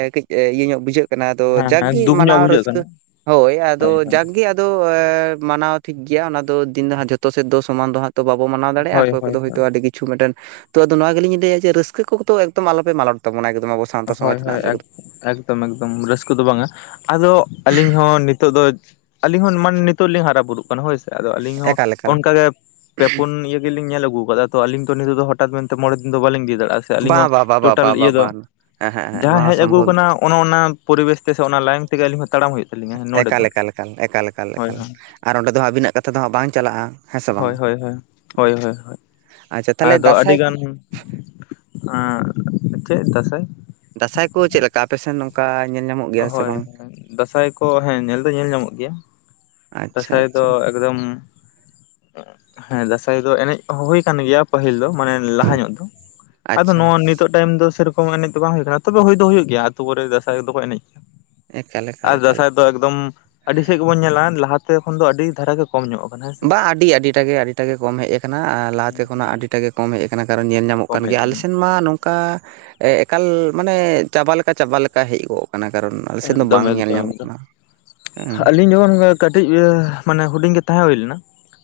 ᱮ ᱠᱟᱹᱡ ᱤᱭᱟᱹ ᱧᱚᱜ ᱵᱩᱡᱷᱟᱹᱜ ᱠᱟᱱᱟ ᱾ ᱟᱫᱚ ᱦᱮᱸ ᱡᱟᱠ ᱦᱮᱸ ᱜᱮ ᱫᱩᱠ ᱧᱚᱜ ᱢᱟᱱᱟᱣ ᱵᱩᱡᱷᱟᱹᱜ ᱨᱟᱹᱥᱠᱟᱹ ᱠᱟᱱᱟ [inaudible] ᱦᱳᱭ ᱟᱫᱚ ᱡᱟᱠ ᱜᱮ ᱟᱫᱚ ᱢᱟᱱᱟᱣ ᱴᱷᱤᱠ ᱜᱮᱭᱟ ᱚᱱᱟ ᱫᱚ ᱫᱤᱱ ᱫᱚ ᱦᱟᱸᱜ ᱡᱷᱚᱛᱚ ᱥᱮᱫ ᱫᱚ ᱥᱚᱢᱟᱱ ᱫᱚ ᱦᱟᱸᱜ ᱛᱚ ᱵᱟᱵᱚ ᱢᱟᱱᱟ ᱦᱳᱭ ᱫᱟᱲᱮᱭᱟᱜ-ᱟ᱾ ᱚᱠᱚᱭ ᱦᱳᱭ ᱠᱚᱫᱚ ᱦᱳᱭ ᱦᱚᱭᱛᱳ ᱟᱹᱰᱤ ᱠᱤ ᱪᱷᱩ ᱢᱤᱫᱴᱮᱱ ᱛᱳ ᱟᱫᱚ ᱱᱚᱣᱟ ᱜᱮᱞᱤᱧ ᱞᱟᱹᱭᱟ ᱡᱮ ᱨᱟᱹᱥᱠᱟᱹ ᱠᱚᱫᱚ ᱮᱠᱫᱚᱢ ᱟᱞᱚ ᱯᱮ ᱢᱟᱞᱚᱴ ᱛᱟᱵᱚᱱᱟ ᱮᱠᱫᱚᱢ ᱟᱵᱚ [unintelligible] ᱥᱚᱢᱟᱡᱽ ᱦᱳᱭ ᱦᱳᱭ ᱮᱠ ᱨᱮᱱᱟᱜ [unintelligible] ᱮᱠᱫᱚᱢ ᱮᱠᱫᱚᱢ ᱨᱟᱹᱥᱠᱟᱹ ᱫᱚ ᱵᱟᱝᱟ, ᱟᱫᱚ ᱟᱹᱞᱤᱧ ᱦᱚᱸ ᱱᱤᱛᱚᱜ ᱫᱚ ᱟᱹᱞᱤᱧ ᱦᱚᱸ ᱢᱟᱱᱮ ᱱᱤᱛᱚᱜ ᱞᱤᱧ ᱦᱟᱨᱟ ᱵᱩᱨᱩᱜ ᱠᱟᱱᱟ ᱦᱳᱭ ᱥᱮ᱾ ᱟᱫᱚ ᱟᱹᱞᱤᱧ ᱦᱚᱸ ᱮᱠᱟᱞ ᱮᱠᱟᱞ ᱚᱱᱠᱟ ᱜᱮ ᱯᱮ ᱯᱩᱱ ᱤᱭᱟᱹ ᱜᱮᱞᱤᱧ ᱧᱮᱞ ᱟᱹᱜᱩ ᱟᱠᱟᱫᱟ ᱾ ᱛᱚ ᱟᱹᱞᱤᱧ ᱛᱚ ᱱᱤᱛᱚᱜ ᱫᱚ ᱦᱚᱴᱟᱛ ᱢᱮᱱᱛᱮ ᱢᱚᱬᱮ ᱫᱤᱱ ᱫᱚ ᱵᱟᱞᱤᱧ ᱤᱫᱤ ᱫᱟᱲᱮᱭᱟᱜ-ᱟ ᱥᱮ ᱟᱹᱞᱤᱧ ᱵᱟ ᱦᱚᱸ ᱵᱟ ᱵᱟ ᱵᱟ ᱴᱳᱴᱟᱞ ᱵᱟ ᱵᱟ ᱤᱭᱟᱹ ᱫᱚ ᱵᱟᱝ ᱦᱮᱸ ᱦᱮᱸ ᱦᱮᱸ ᱡᱟᱦᱟᱸ ᱱᱚᱣᱟ ᱦᱮᱡ ᱟᱹᱜᱩ ᱥᱚᱢᱵᱷᱚᱵ ᱟᱠᱟᱱᱟ ᱚᱱᱟ ᱚᱱᱟ ᱯᱚᱨᱤᱵᱮᱥ ᱛᱮ ᱥᱮ ᱚᱱᱟ ᱞᱟᱭᱤᱱ ᱛᱮᱜᱮ ᱟᱹᱞᱤᱧ ᱦᱚᱸ ᱛᱟᱲᱟᱢ ᱦᱩᱭᱩᱜ ᱛᱟᱹᱞᱤᱧᱟ ᱱᱚᱰᱮ ᱮᱠᱟᱞ ᱫᱚ ᱮᱠᱟᱞ ᱮᱠᱟᱞ ᱮᱠᱟᱞ ᱮᱠᱟᱞ ᱦᱳᱭ ᱮᱠᱟᱞ ᱦᱳᱭ ᱟᱨ ᱚᱸᱰᱮ ᱫᱚ ᱦᱟᱸᱜ ᱟᱹᱵᱤᱱᱟᱜ ᱠᱟᱛᱷᱟ ᱫᱚ ᱦᱟᱸᱜ ᱵᱟᱝ ᱪᱟᱞᱟᱜ-ᱟ ᱦᱮᱸ ᱥᱮ ᱵᱟᱝ᱾ ᱦᱩᱸ, ᱦᱳᱭ ᱦᱳᱭ ᱦᱳᱭ ᱟᱪᱪᱷᱟ ᱾ [inaudible] ᱛᱟᱦᱚᱞᱮ ᱟᱫᱚ ᱫᱟᱸᱥᱟᱭ ᱟᱹᱰᱤ ᱠᱚ ᱜᱟᱱ [inaudible] ᱟᱸᱻ ᱪᱮᱫ ᱫᱟᱸᱥᱟᱭ? ᱫᱟᱸᱥᱟᱭ ᱠᱚ ᱪᱮᱫ ᱞᱮᱠᱟ ᱟᱯᱮ ᱥᱮᱱ ᱱᱚᱝᱠᱟ ᱧᱮᱞ ᱧᱟᱢᱚᱜ ᱜᱮᱭᱟ ᱦᱳᱭ ᱥᱮ ᱦᱳᱭ ᱵᱟᱝ? ᱫᱟᱸᱥᱟᱭ ᱠᱚ ᱦᱮᱸ ᱧᱮᱞ ᱫᱚ ᱧᱮᱞ ᱧᱟᱢᱚᱜ ᱜᱮᱭᱟ᱾ ᱟᱪᱪᱷᱟ ᱫᱟᱸᱥᱟᱭ ᱟᱪᱪᱷᱟ ᱫᱚ ᱮᱠᱫᱚᱢ [inaudible] ᱦᱮᱸ ᱫᱟᱸᱥᱟᱭ ᱫᱚ ᱮᱱᱮᱡ ᱠᱚ ᱦᱚᱸ ᱦᱩᱭ ᱟᱠᱟᱱ ᱜᱮᱭᱟ ᱯᱟᱹᱦᱤᱞ ᱫᱚ ᱢᱟᱱᱮ ᱞᱟᱦᱟ ᱧᱚᱜ [inaudible] ᱟᱫᱚ ᱟᱪᱪᱷᱟ ᱱᱚᱜ-ᱚ ᱱᱤᱛᱚᱜ ᱴᱟᱭᱤᱢ ᱫᱚ ᱥᱮᱨᱚᱠᱚᱢ ᱮᱱᱮᱡ ᱫᱚ ᱵᱟᱝ ᱦᱩᱭ ᱠᱟᱱᱟ, ᱛᱚᱵᱮ ᱦᱩᱭ ᱫᱚ ᱦᱩᱭᱩᱜ ᱜᱮᱭᱟ ᱟᱛᱳ ᱠᱚᱨᱮ ᱫᱟᱸᱥᱟᱭ ᱫᱚ ᱠᱚ ᱮᱱᱮᱡ ᱜᱮᱭᱟ᱾ ᱮᱠᱟᱞ [inaudible] ᱮᱠᱟᱞ ᱟᱨ ᱮᱠᱟᱞ ᱫᱟᱸᱥᱟᱭ ᱫᱚ ᱮᱠᱫᱚᱢ ᱟᱹᱰᱤ ᱥᱮᱫ ᱜᱮ ᱵᱚᱱ ᱧᱮᱞᱟ ᱞᱟᱦᱟᱛᱮ ᱠᱷᱚᱱ ᱫᱚ ᱟᱹᱰᱤ ᱫᱷᱟᱨᱮ ᱜᱮ ᱠᱚᱢ ᱧᱚᱜ ᱠᱟᱱᱟ ᱾ ᱵᱟ ᱟᱹᱰᱤ ᱟᱹᱰᱤᱴᱟᱜ ᱜᱮ ᱟᱹᱰᱤᱴᱟᱜ ᱜᱮ ᱠᱚᱢ ᱦᱮᱡ ᱟᱠᱟᱱᱟ, ᱞᱟᱦᱟᱛᱮ ᱦᱩᱸ ᱠᱷᱚᱱᱟᱜ ᱦᱩᱸ ᱟᱹᱰᱤ ᱴᱟᱜ ᱜᱮ ᱠᱚᱢ ᱦᱮᱡ ᱟᱠᱟᱱᱟ, ᱠᱟᱨᱚᱱ ᱧᱮᱞ ᱧᱟᱢᱚᱜ ᱠᱚᱢ ᱠᱟᱱ ᱦᱮᱡ ᱜᱮᱭᱟ ᱾ ᱟᱞᱮ ᱟᱠᱟᱱᱟ ᱥᱮᱱ ᱢᱟ ᱱᱚᱝ ᱠᱟ, ᱮᱠᱟᱞ ᱢᱟᱱᱮ ᱪᱟᱵᱟ ᱞᱮᱠᱟ ᱪᱟᱵᱟ ᱞᱮᱠᱟ ᱦᱮᱡ ᱜᱚᱫ ᱠᱟᱱᱟ, ᱠᱟᱨᱚᱱ ᱟᱞᱮ ᱥᱮᱫ ᱫᱚ ᱮᱠᱫᱚᱢ ᱵᱟᱝ ᱧᱮᱞ ᱧᱟᱢᱚᱜ ᱠᱟᱱᱟ᱾ [inaudible] ᱦᱮᱸ ᱾ ᱤᱧ ᱡᱚᱠᱷᱚᱱ ᱠᱟᱹᱴᱤᱡ ᱢᱟᱱᱮ ᱦᱩᱰᱤᱧ ᱜᱮ ᱛᱟᱦᱮᱸ ᱦᱩᱭ ᱞᱮᱱᱟ,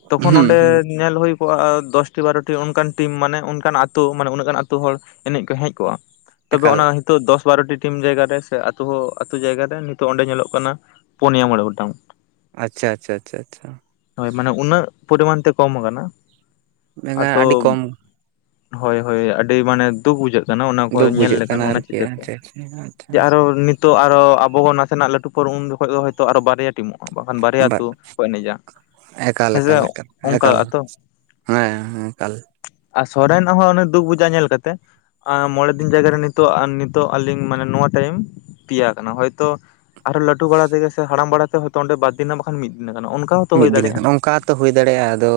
ᱛᱚᱠᱷᱚᱱ ᱦᱩᱸ ᱦᱩᱸ ᱚᱸᱰᱮ ᱧᱮᱞ ᱦᱩᱭ [unintelligible] ᱫᱚᱥᱴᱤ ᱵᱟᱨᱚᱴᱤ ᱚᱱᱠᱟᱱ ᱴᱤᱢ ᱢᱟᱱᱮ ᱚᱱᱠᱟᱱ ᱟᱛᱳ ᱢᱟᱱᱮ ᱩᱱᱟᱹᱜ ᱜᱟᱱ ᱟᱹᱛᱩ ᱦᱚᱲ ᱮᱱᱮᱡ ᱠᱚ ᱦᱮᱡ ᱠᱚᱜ-ᱟ᱾ ᱛᱚᱵᱮ ᱮᱠᱟᱞ ᱚᱱᱟ ᱱᱤᱛᱚᱜ ᱫᱚᱥ ᱵᱟᱨᱚᱴᱤ ᱴᱤᱢ ᱡᱟᱭᱜᱟ ᱨᱮ ᱥᱮ ᱟᱹᱛᱩ ᱦᱚᱸ ᱟᱹᱛᱩ ᱡᱟᱭᱜᱟ ᱨᱮ ᱱᱤᱛᱚᱜ ᱚᱸᱰᱮ ᱧᱮᱞᱚᱜ ᱠᱟᱱᱟ ᱯᱩᱱᱭᱟ ᱢᱚᱬᱮ ᱜᱚᱴᱟᱝ᱾ ᱟᱪᱪᱷᱟ ᱟᱪᱪᱷᱟ ᱟᱪᱪᱷᱟ ᱟᱪᱪᱷᱟ ᱾ ᱦᱳᱭ ᱢᱟᱱᱮ ᱩᱱᱟᱹᱜ ᱯᱚᱨᱤᱢᱟᱱ ᱛᱮ ᱠᱚᱢ ᱟᱠᱟᱱᱟ ᱾ [inaudible] ᱵᱮᱸᱜᱟᱲ ᱟᱫᱚ ᱟᱹᱰᱤ [inaudible] ᱠᱚᱢ ᱦᱳᱭ ᱦᱳᱭ ᱟᱹᱰᱤ ᱢᱟᱱᱮ ᱫᱩᱠ ᱵᱩᱡᱷᱟᱹᱜ ᱚᱱᱟ ᱠᱚ ᱫᱩᱠ ᱧᱮᱞ ᱵᱩᱡᱷᱟᱹᱜ ᱠᱟᱱᱟ ᱞᱮᱠᱷᱟᱱ ᱚᱱᱟ ᱟᱨᱠᱤ ᱪᱤᱛᱟᱹᱨ ᱠᱚ ᱟᱪᱪᱷᱟ ᱟᱪᱪᱷᱟ [inaudible] ᱟᱪᱪᱷᱟ ᱡᱮ ᱟᱨᱚ ᱱᱤ ᱛᱚᱜ ᱟᱨᱚ ᱟᱵᱚ ᱵᱚᱱ ᱱᱟᱥᱮᱱᱟᱜ ᱞᱟᱹᱴᱩ ᱯᱚᱨ ᱩᱱ ᱡᱚᱠᱷᱚᱱ ᱫᱚ ᱦᱚᱭᱛᱚ ᱵᱟᱨᱭᱟ ᱴᱤᱢᱚᱜ-ᱟ, ᱵᱟᱠᱷᱟᱱ ᱵᱟᱨᱭᱟ ᱵᱟ ᱟᱹᱛᱩ ᱠᱚ ᱮᱱᱮᱡᱟ᱾ ᱮᱠᱟᱞ ᱦᱮᱸᱥᱮ ᱮᱠᱟᱞ ᱮᱠᱟᱞ ᱮᱠᱟᱞ ᱚᱱᱠᱟ ᱟᱛᱚ [inaudible] ᱦᱮᱸ ᱮᱠᱟᱞ ᱾ ᱟᱨ ᱥᱚᱨᱮᱱᱟᱜ ᱦᱚᱸ ᱚᱱᱮ ᱫᱩᱠ ᱵᱩᱡᱟ ᱧᱮᱞ ᱠᱟᱛᱮ ᱢᱚᱬᱮ ᱫᱤᱱ ᱡᱟᱭᱜᱟ ᱨᱮ ᱱᱤᱛᱚᱜ ᱱᱤᱛᱚᱜ ᱟᱹᱞᱤᱧ ᱢᱟᱱᱮ ᱱᱚᱣᱟ ᱴᱟᱭᱤᱢ ᱯᱮᱭᱟ ᱟᱠᱟᱱ ᱾ ᱦᱚᱭᱛᱚ ᱟᱨᱦᱚ ᱞᱟᱹᱴᱩ ᱵᱟᱲᱟ ᱛᱮᱜᱮ ᱥᱮ ᱦᱟᱲᱟᱢ ᱵᱟᱲᱟ ᱛᱮ ᱦᱚᱭᱛᱚ ᱚᱸᱰᱮ ᱵᱟᱨ ᱫᱤᱱᱟᱜ ᱵᱟᱠᱷᱟᱱ ᱢᱤᱫᱤᱱ ᱠᱟᱱᱟ ᱾ ᱚᱱᱠᱟ ᱦᱚᱸᱛᱚ ᱦᱩᱭ ᱢᱤᱫ ᱫᱤᱱ ᱠᱟᱱᱟ ᱫᱟᱲᱮᱭᱟᱜᱼᱟ ᱱᱚᱝᱠᱟ ᱛᱚ ᱦᱩᱭ ᱫᱟᱲᱮᱭᱟᱜᱼᱟ᱾ ᱟᱫᱚ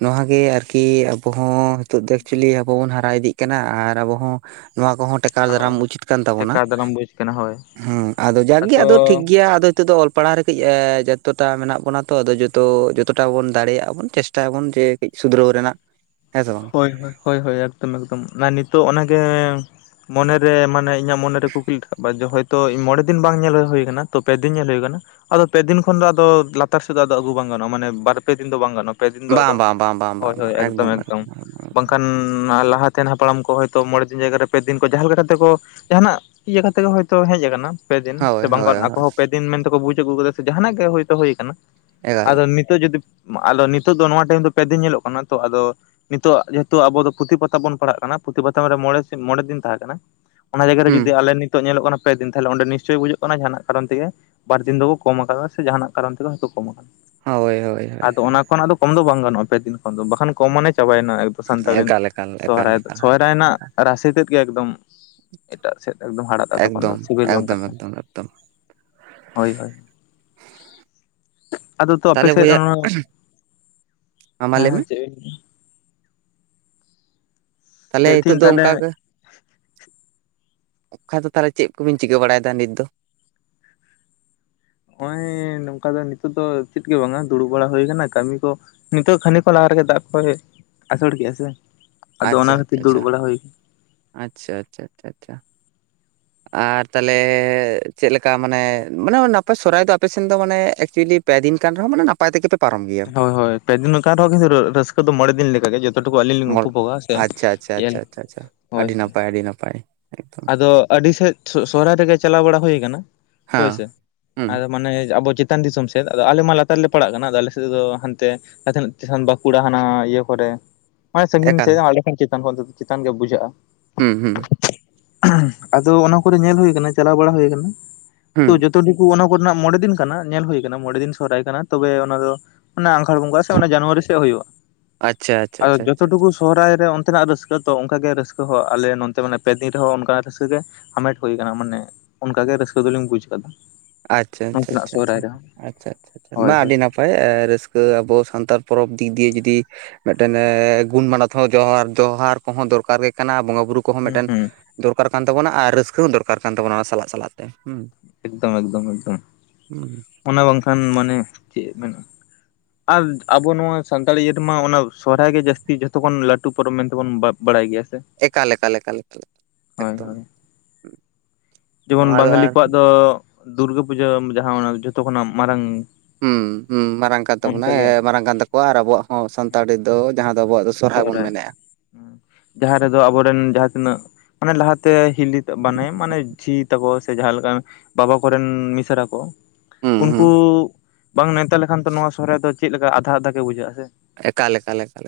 ᱱᱚᱣᱟ ᱜᱮ ᱟᱨᱠᱤ ᱟᱵᱚ ᱦᱚᱸ ᱱᱤᱛᱚᱜ ᱫᱚ ᱮᱠᱪᱚᱞᱞᱤ ᱟᱵᱚ ᱵᱚᱱ ᱦᱟᱨᱟ ᱤᱫᱤᱜ ᱠᱟᱱᱟ ᱟᱨ ᱟᱵᱚ ᱦᱚᱸ ᱱᱚᱣᱟ ᱠᱚᱦᱚᱸ ᱟᱨ ᱫᱷᱟᱨᱟᱢ ᱚ ᱩᱪᱤᱛ ᱠᱟᱱ ᱛᱟᱵᱚᱱᱟ ᱴᱮᱠᱟᱣ ᱫᱟᱨᱟᱢ ᱵᱩᱡᱽ ᱠᱟᱱᱟ ᱦᱳᱭ [inaudible] ᱦᱮᱸ ᱟᱫᱚ ᱡᱟᱸᱠ ᱜᱮ ᱟᱫᱚ ᱴᱷᱤᱠ ᱜᱮᱭᱟ᱾ ᱟᱫᱚ ᱱᱤᱛᱚᱜ ᱫᱚ ᱚᱞ ᱯᱟᱲᱦᱟᱣ ᱨᱮ ᱠᱟᱹᱡ ᱡᱚᱛᱚᱴᱟ ᱢᱮᱱᱟᱜ ᱵᱚᱱᱟ ᱛᱚ, ᱟᱫᱚ ᱡᱚᱛᱚ ᱡᱚᱛᱚᱴᱟ ᱵᱚᱱ ᱫᱟᱲᱮᱭᱟᱜ-ᱟ ᱵᱚᱱ ᱪᱮᱥᱴᱟᱭᱟᱵᱚᱱ ᱡᱮ ᱠᱟᱹᱡ ᱥᱩᱫᱷᱨᱟᱹᱣ ᱨᱮᱱᱟᱜ᱾ ᱦᱮᱸ ᱥᱮ ᱦᱳᱭ ᱦᱳᱭ‌‌ ᱦᱳᱭ ᱮᱠᱫᱚᱢ ᱮᱠᱫᱚᱢ᱾ ᱚᱱᱟ ᱱᱤᱛᱚᱜ ᱚᱱᱟ ᱜᱮ ᱢᱚᱱᱮ ᱨᱮ ᱢᱟᱱᱮ, ᱤᱧᱟᱹᱜ ᱢᱚᱱᱮ‌ ᱨᱮ ᱠᱩᱠᱞᱤ ᱟᱠᱟᱫ ᱡᱮ ᱦᱚᱭᱛᱚ ᱤᱧ ᱢᱚᱬᱮ ᱫᱤᱱ ᱵᱟᱝ ᱧᱮᱞ ᱦᱩᱭ ᱟᱠᱟᱱᱟ ᱛᱚ ᱯᱮ ᱫᱤᱱ ᱧᱮᱞ ᱦᱩᱭ ᱟᱠᱟᱱᱟ᱾ ᱟᱫᱚ ᱯᱮ ᱫᱤᱱ ᱠᱷᱚᱱ ᱫᱚ ᱟᱫᱚ ᱞᱟᱛᱟᱨ ᱥᱮᱫ ᱫᱚ ᱟᱹᱜᱩ ᱵᱟᱝ ᱜᱟᱱᱚᱜ-ᱟ, ᱢᱟᱱᱮ ᱵᱟᱨ ᱯᱮ ᱫᱤᱱ ᱫᱚ ᱵᱟᱝ ᱜᱟᱱᱚᱜᱼᱟ᱾ ᱯᱮ ᱫᱤᱱ ᱫᱚ ᱟᱫᱚ ᱵᱟᱝ ᱵᱟᱝ ᱵᱟᱝ ᱵᱟᱝ [inaudible] ᱦᱳᱭ ᱵᱟᱝ ᱦᱳᱭ ᱵᱟᱝ ᱮᱠᱫᱚᱢ ᱮᱠᱫᱚᱢ᱾ ᱵᱟᱝᱠᱷᱟᱱ ᱞᱟᱦᱟᱛᱮᱱ ᱦᱟᱯᱲᱟᱢ ᱠᱚ ᱦᱚᱭᱛᱚ ᱢᱚᱬᱮ ᱫᱤᱱ ᱡᱟᱭᱜᱟ ᱨᱮ ᱯᱮ ᱫᱤᱱ ᱠᱚ ᱡᱟᱦᱟᱸ ᱞᱮᱠᱟ ᱠᱟᱛᱮᱠᱚ ᱡᱟᱦᱟᱱᱟᱜ ᱤᱭᱟᱹ ᱠᱟᱛᱮᱜ ᱜᱮ ᱦᱳᱭᱛᱳ ᱦᱮᱡ ᱟᱠᱟᱱᱟ ᱯᱮ ᱫᱤᱱ ᱥᱮ ᱦᱳᱭ ᱦᱳᱭ ᱵᱟᱝᱠᱷᱟᱱ ᱦᱳᱭ ᱟᱠᱚ ᱦᱚᱸ ᱯᱮ ᱫᱤᱱ, ᱫᱤᱱ ᱢᱮᱱᱛᱮᱠᱚ ᱵᱩᱡ ᱟᱹᱜᱩ ᱠᱮᱫᱟ ᱥᱮ ᱡᱟᱦᱱᱟᱜ ᱜᱮ ᱦᱚᱭᱛᱳ ᱦᱩᱭ ᱠᱟᱱᱟ [inaudible] ᱮᱠᱟᱞ ᱟᱫᱚ ᱢᱤᱫ ᱱᱤᱛᱚᱜ ᱡᱩᱫᱤ ᱟᱫᱚ ᱱᱤᱛᱚᱜ ᱫᱚ ᱱᱚᱣᱟ ᱴᱟᱭᱤᱢ ᱫᱚ ᱯᱮ ᱫᱤᱱ ᱧᱮᱞᱚᱜ ᱠᱟᱱᱟ ᱛᱚ ᱟᱫᱚ, ᱱᱤᱛᱚᱜ ᱡᱮᱦᱮᱛᱩ ᱟᱵᱚ ᱫᱚ ᱯᱩᱛᱷᱤ ᱯᱟᱛᱷᱟ ᱵᱚᱱ ᱯᱟᱲᱦᱟᱜ ᱠᱟᱱᱟ ᱯᱩᱛᱷᱤ ᱯᱟᱛᱷᱟᱢ ᱨᱮ ᱢᱚᱬᱮ ᱢᱚᱬᱮ ᱫᱤᱱ ᱛᱟᱦᱮᱸ ᱠᱟᱱᱟ᱾ ᱚᱱᱟ ᱡᱟᱭᱜᱟ ᱨᱮ ᱦᱩᱸ ᱡᱩᱫᱤ ᱟᱞᱮ ᱱᱤᱛᱚᱜ ᱧᱮᱞᱚᱜ ᱠᱟᱱᱟ ᱯᱮ ᱫᱤᱱ ᱛᱟᱦᱞᱮ ᱚᱸᱰᱮ ᱱᱤᱥᱪᱚᱭ ᱵᱩᱡᱩᱜ ᱠᱟᱱᱟ ᱡᱟᱦᱟᱸᱱᱟᱜ ᱠᱟᱨᱚᱱ ᱛᱮᱜᱮ ᱵᱟᱨ ᱫᱤᱱ ᱫᱚᱠᱚ ᱠᱚᱢ ᱟᱠᱟᱫᱟ ᱥᱮ ᱡᱟᱦᱟᱱᱟᱜ ᱠᱟᱨᱚᱱ ᱛᱮᱜᱮ ᱦᱚᱭᱛᱚ ᱠᱚᱢ ᱟᱠᱟᱱᱟ᱾ ᱦᱳᱭ ᱦᱳᱭ ᱦᱳᱭ ᱟᱫᱚ ᱚᱱᱟ ᱠᱷᱚᱱᱟᱜ ᱫᱚ ᱠᱚᱢ ᱫᱚ ᱵᱟᱝ ᱜᱟᱱᱚᱜ-ᱟ ᱯᱮ ᱫᱤᱱ ᱠᱷᱚᱱ ᱫᱚ ᱵᱟᱠᱷᱟᱱ ᱠᱚᱢ ᱢᱟᱱᱮ ᱪᱟᱵᱟᱭᱮᱱᱟ ᱮᱠᱫᱚᱢ᱾ ᱥᱟᱱᱛᱟᱲᱤ ᱮᱠᱟᱞ ᱮᱠᱟᱞ ᱮᱠᱟᱞ ᱥᱚᱦᱚᱨᱟᱭ ᱫᱚ ᱮᱠᱟᱞ ᱥᱚᱦᱚᱨᱟᱭ ᱨᱮᱱᱟᱜ ᱨᱟᱥᱤ ᱛᱮᱫ ᱜᱮ ᱮᱠᱫᱚᱢ ᱮᱴᱟᱜ ᱥᱮᱫ ᱮᱠᱫᱚᱢ ᱦᱟᱨᱟᱫ-ᱟ ᱛᱚᱠᱷᱚᱱ ᱫᱚ ᱮᱠᱫᱚᱢ ᱥᱤᱵᱤᱞ ᱵᱟᱝ ᱮᱠᱫᱚᱢ ᱠᱟᱛᱮᱫ, ᱮᱠᱫᱚᱢ ᱮᱠᱫᱚᱢ ᱦᱳᱭ ᱦᱳᱭ ᱟᱫᱚ ᱛᱚ ᱟᱯᱮ ᱛᱟᱦᱚᱞᱮ ᱥᱮᱫ ᱵᱚᱭᱦᱟ ᱚᱱᱟ [inaudible] ᱢᱟ ᱦᱮᱸ ᱞᱟᱹᱭ ᱢᱮ ᱦᱮᱸ ᱪᱮᱫ ᱵᱤᱱ ᱞᱮᱭᱟ ᱛᱟᱦᱚᱞᱮ ᱞᱟᱹᱭᱮᱫ ᱱᱤᱛᱚᱜ ᱛᱟᱦᱮᱸᱧ ᱫᱚ ᱛᱟᱦᱚᱞᱮ ᱚᱱᱠᱟᱜᱮ, ᱚᱠᱷᱟ ᱫᱚ ᱛᱟᱦᱚᱞᱮ ᱪᱮᱫ ᱠᱚᱵᱤᱱ ᱪᱤᱠᱟᱹ ᱵᱟᱲᱟᱭᱫᱟ ᱱᱤᱛ ᱫᱚ? ᱱᱚᱜ-ᱚᱭ ᱱᱚᱝᱠᱟ ᱫᱚ ᱱᱤᱛᱳ ᱫᱚ ᱪᱮᱫ ᱜᱮ ᱵᱟᱝ-ᱟ ᱫᱩᱲᱩᱵ ᱵᱟᱲᱟ ᱦᱩᱭ ᱟᱠᱟᱱᱟ ᱠᱟᱹᱢᱤ ᱠᱚ, ᱱᱤᱛᱚᱜ ᱠᱷᱟᱹᱱᱤᱜ ᱠᱷᱚᱱ ᱞᱟᱦᱟ ᱨᱮᱜᱮ ᱫᱟᱜ ᱠᱚᱭ ᱟᱹᱥᱩᱲ ᱠᱮᱜ-ᱟ ᱥᱮ, ᱟᱫᱚ ᱟᱪᱪᱷᱟ ᱚᱱᱟ ᱠᱷᱟᱹᱛᱤᱨ ᱟᱪᱪᱷᱟ ᱟᱪᱷᱟ ᱫᱩᱲᱩᱵ ᱵᱟᱲᱟ ᱦᱩᱭ ᱟᱪᱪᱷᱟ ᱟᱪᱪᱷᱟ ᱟᱪᱷᱟ ᱟᱪᱷᱟ᱾ ᱟᱨ ᱛᱟᱦᱚᱞᱮ ᱪᱮᱫ ᱞᱮᱠᱟ ᱢᱟᱱᱮ ᱢᱟᱱᱮᱣ ᱥᱚᱨᱦᱟᱭ ᱫᱚ ᱟᱯᱮᱥᱮᱱ ᱫᱚ ᱢᱟᱱᱮ ᱮᱠᱪᱩᱭᱮᱞᱤ ᱯᱮ ᱫᱤᱱ ᱠᱟᱱ ᱨᱮᱦᱚᱸ ᱢᱟᱱᱮᱼᱼ ᱱᱟᱯᱟᱭ ᱛᱮᱜᱮᱯᱮ ᱯᱟᱨᱚᱢ ᱜᱮᱭᱟ, ᱦᱳᱭ ᱦᱳᱭ ᱯᱮᱫᱤᱱ ᱱᱚ ᱠᱟᱱ ᱨᱮᱦᱚᱸ ᱠᱤᱱᱛᱩ ᱨᱟᱹᱥᱠᱟᱹ ᱫᱚ ᱢᱚᱬᱮ ᱫᱤᱱ ᱞᱮᱠᱟᱜᱮ ᱡᱮᱼᱼ ᱡᱮᱴᱩᱠᱩ ᱟᱹᱞᱤᱧ ᱞᱤᱧ ᱢᱚ ᱩᱯᱩᱵᱚᱜ-ᱟ ᱥᱮ ᱟᱪᱪᱷᱟ ᱟᱪᱪᱷᱟ ᱟᱪᱪᱷᱟ ᱟᱪᱪᱷᱟ ᱟᱪᱪᱷᱟ [unintelligible] ᱦᱳᱭ ᱟᱹᱰᱤ ᱱᱟᱯᱟᱭ ᱟᱹᱰᱤ ᱱᱟᱯᱟᱭ ᱮᱠᱫᱚᱢ [inaudible] ᱟᱫᱚ ᱟᱹᱰᱤ ᱥᱮᱫ ᱥᱚᱦᱨᱟᱭ ᱨᱮᱜᱮ ᱪᱟᱞᱟᱣ ᱵᱟᱲᱟ ᱦᱩᱭ ᱠᱟᱱᱟ ᱦᱮᱸ ᱦᱳᱭᱥᱮ ᱦᱩᱸ ᱟᱨ ᱢᱟᱱᱮ ᱟᱵᱚ ᱼᱼ ᱪᱮᱛᱟᱱ ᱫᱤᱥᱚᱢ ᱥᱮᱫ ᱟᱞᱮ ᱢᱟ ᱞᱟᱛᱟᱨ ᱞᱮ ᱯᱟᱲᱟᱜ ᱠᱟᱱᱟ ᱟᱫᱚ ᱟᱞᱮᱥᱮᱫ ᱫᱚ ᱦᱟᱱᱛᱮ [unintelligible] ᱵᱟᱸᱠᱩᱲᱟ ᱦᱟᱱᱟ ᱤᱭᱟᱹ ᱠᱚᱨᱮ, ᱢᱟᱱᱮ ᱥᱟᱺᱜᱤᱧ ᱮᱠᱟᱞ ᱥᱮᱫ ᱟᱞᱮ ᱠᱷᱚᱱ ᱪᱮᱛᱟᱱ ᱠᱷᱚᱱ ᱪᱮᱛᱟᱱ ᱜᱮ ᱵᱩᱡᱷᱟᱹᱜ-᱾ᱟ ᱦᱩᱸᱻ ᱦᱩᱸ ᱟᱫᱚ ᱚᱱᱟ ᱠᱚᱨᱮ ᱧᱮᱞ ᱦᱩᱭ ᱠᱟᱱᱟ ᱪᱟᱞᱟᱣ ᱵᱟᱲᱟ ᱦᱩᱭ ᱠᱟᱱᱟ ᱦᱩᱸ ᱛᱚ ᱡᱚ ᱛᱟᱰᱩᱠᱩ ᱚᱱᱟ ᱠᱚᱨᱮᱱᱟᱜ ᱢᱚᱬᱮ ᱫᱤᱱ ᱠᱟᱱᱟ ᱧᱮᱞ ᱦᱩᱭ ᱟᱠᱟᱱᱟ ᱢᱚᱬᱮ ᱫᱤᱱ ᱥᱚᱦᱚᱨᱟᱭ ᱠᱟᱱᱟ ᱛᱚᱵᱮ ᱚᱱᱟ ᱫᱚ, ᱚᱱᱟ ᱟᱸᱜᱷᱟᱲ ᱵᱚᱸᱜᱟ ᱥᱮ ᱚᱱᱟ ᱡᱟᱱᱩᱣᱟᱨᱤ ᱥᱮᱫ ᱦᱩᱭᱩᱜ-ᱟ ᱟᱪᱪᱷᱟ ᱟᱪᱪᱷᱟ [inaudible] ᱟᱫᱚ ᱟᱪᱪᱷᱟ ᱡᱚᱛᱚ ᱟᱪᱪᱷᱟ ᱴᱩᱠᱩ ᱥᱚᱦᱚᱨᱟᱭ ᱨᱮ ᱚᱱᱛᱮᱱᱟᱜ ᱨᱟᱹᱥᱠᱟᱹ ᱛᱚ ᱚᱱᱠᱟ ᱜᱮ ᱨᱟᱹᱥᱠᱟᱹ ᱦᱚᱸ ᱟᱞᱮ ᱱᱚᱱᱛᱮ ᱢᱟᱱᱮ ᱯᱮ ᱫᱤᱱ ᱨᱮᱦᱚᱸ ᱚᱱᱠᱟᱱᱟᱜ ᱨᱟᱹᱥᱠᱟᱹ ᱜᱮ ᱦᱟᱢᱮᱴ ᱦᱩᱭ ᱟᱠᱟᱱᱟ ᱢᱟᱱᱮ ᱚᱱᱠᱟᱜᱮ ᱨᱟᱹᱥᱠᱟᱹ ᱫᱚᱞᱤᱧ ᱵᱩᱡ ᱟᱠᱟᱫᱟ᱾ ᱟᱪᱪᱷᱟ ᱟᱪᱪᱷᱟ ᱱᱚᱛᱮᱱᱟᱜ ᱥᱚᱦᱨᱟᱭ ᱟᱪᱷᱟ ᱨᱮᱦᱚᱸ ᱟᱪᱷᱟ ᱟᱪᱷᱟ ᱦᱳᱭ ᱢᱟ ᱦᱳᱭ ᱟᱹᱰᱤ ᱱᱟᱼᱼ ᱯᱟᱭ ᱨᱟᱹᱥᱠᱟᱹ ᱟᱵᱚ ᱥᱟᱱᱛᱟᱲ ᱯᱚᱨᱚᱵᱽ ᱫᱤᱠ ᱫᱤᱭᱮ ᱡᱩᱫᱤ ᱢᱤᱫᱴᱮᱱ ᱜᱩᱱ ᱢᱟᱱᱚᱛ ᱦᱚᱸ ᱡᱚᱦᱟᱨ ᱡᱚᱦᱟᱨ ᱠᱚᱦᱚᱸ ᱫᱚᱨᱠᱟᱨ ᱜᱮ ᱠᱟᱱᱟ ᱵᱚᱸᱜᱟ ᱵᱩᱨᱩ ᱠᱚᱦᱚᱸ ᱦᱩᱸ ᱢᱤᱫᱴᱮᱱ ᱦᱩᱸ ᱫᱚᱨᱠᱟᱨ ᱠᱟᱱ ᱛᱟᱵᱚᱱᱟ ᱟᱨ ᱨᱟᱹᱥᱠᱟᱹ ᱦᱚᱸ ᱫᱚᱨᱠᱟᱨ ᱠᱟᱱ ᱛᱟᱵᱚᱱᱟ ᱚᱱᱟ ᱥᱟᱞᱟᱜ ᱥᱟᱞᱟᱜ ᱛᱮ ᱦᱩᱸ᱾ ᱮᱠᱫᱚᱢ ᱮᱠᱫᱚᱢ ᱮᱠᱫᱚᱢ᱾ ᱦᱩᱸ᱾ ᱚᱱᱟ ᱵᱟᱝᱠᱷᱟᱱ ᱢᱟᱱᱮ ᱪᱮᱫ ᱢᱮᱱ ᱟᱨ ᱟᱵᱚ ᱱᱚᱣᱟ ᱥᱟᱱᱛᱟᱲ ᱤᱭᱟᱹ ᱨᱮᱢᱟ ᱚᱱᱟ ᱥᱚᱦᱨᱟᱭ ᱜᱮ ᱡᱟᱹᱥᱛᱤ ᱡᱚᱛᱚ ᱠᱷᱚᱱ ᱞᱟᱹᱴᱩ ᱯᱚᱨᱚᱵᱽ ᱢᱮᱱᱛᱮᱵᱚᱱ ᱵᱟᱯ ᱵᱟᱲᱟᱭ ᱜᱮᱭᱟ ᱥᱮ? ᱮᱠᱟᱞ ᱮᱠᱟᱞ ᱮᱠᱟᱞ ᱦᱳᱭ ᱮᱠᱫᱚᱢ᱾ ᱦᱳᱭ ᱡᱮᱢᱚᱱ ᱱᱚᱣᱟ ᱫᱚ ᱵᱟᱝᱜᱟᱞᱤ ᱟᱨ ᱠᱚᱣᱟᱜ ᱫᱚ ᱫᱩᱨᱜᱟᱹ ᱯᱩᱡᱟᱹ ᱡᱟᱦᱟᱸ ᱚᱱᱟ ᱡᱷᱚᱛᱚ ᱠᱷᱚᱱᱟᱜ ᱢᱟᱨᱟᱝ ᱦᱩᱸ ᱦᱩᱸ ᱢᱟᱨᱟᱝ ᱠᱟᱱ ᱛᱟᱵᱚᱱᱟ ᱚᱱᱠᱟᱜᱮ ᱢᱟᱨᱟᱝ ᱠᱟᱱ ᱛᱟᱠᱚᱣᱟ ᱟᱨ ᱟᱵᱚᱣᱟᱜ ᱦᱚᱸ ᱥᱟᱱᱛᱟᱲᱤ ᱫᱚ ᱡᱟᱦᱟᱸ ᱫᱚ ᱟᱵᱚᱣᱟᱜ ᱫᱚ ᱥᱚᱨᱦᱟᱭ ᱵᱚᱱ ᱥᱚᱦᱨᱟᱭ ᱢᱮᱱᱮᱫᱼᱟ ᱡᱟᱦᱟᱸ ᱨᱮᱫᱚ ᱟᱵᱚᱨᱮᱱ ᱡᱟᱦᱟᱸ ᱛᱤᱱᱟᱹᱜ ᱢᱟᱱᱮ ᱞᱟᱦᱟᱛᱮ ᱦᱤᱞᱤᱛᱮ ᱵᱟᱱᱮ ᱢᱟᱱᱮ ᱡᱷᱤ ᱛᱟᱠᱚ ᱥᱮ ᱡᱟᱦᱟᱸ ᱞᱮᱠᱟ ᱵᱟᱵᱟ ᱠᱚᱨᱮᱱ ᱢᱤᱥᱨᱟ ᱠᱚ᱾ ᱦᱩᱸ ᱦᱩᱸ ᱩᱱᱠᱩ ᱵᱟᱝ ᱱᱮᱣᱛᱟ ᱞᱮᱠᱷᱟᱱ ᱫᱚ ᱱᱚᱣᱟ ᱥᱚᱦᱚᱨᱟᱭ ᱫᱚ ᱪᱮᱫᱞᱮᱠᱟ ᱟᱫᱷᱟ ᱟᱫᱷᱟ ᱜᱮ ᱵᱩᱡᱷᱟᱹᱜ-ᱟ ᱥᱮ᱾ ᱮᱠᱟᱞ ᱮᱠᱟᱞ ᱮᱠᱟᱞ,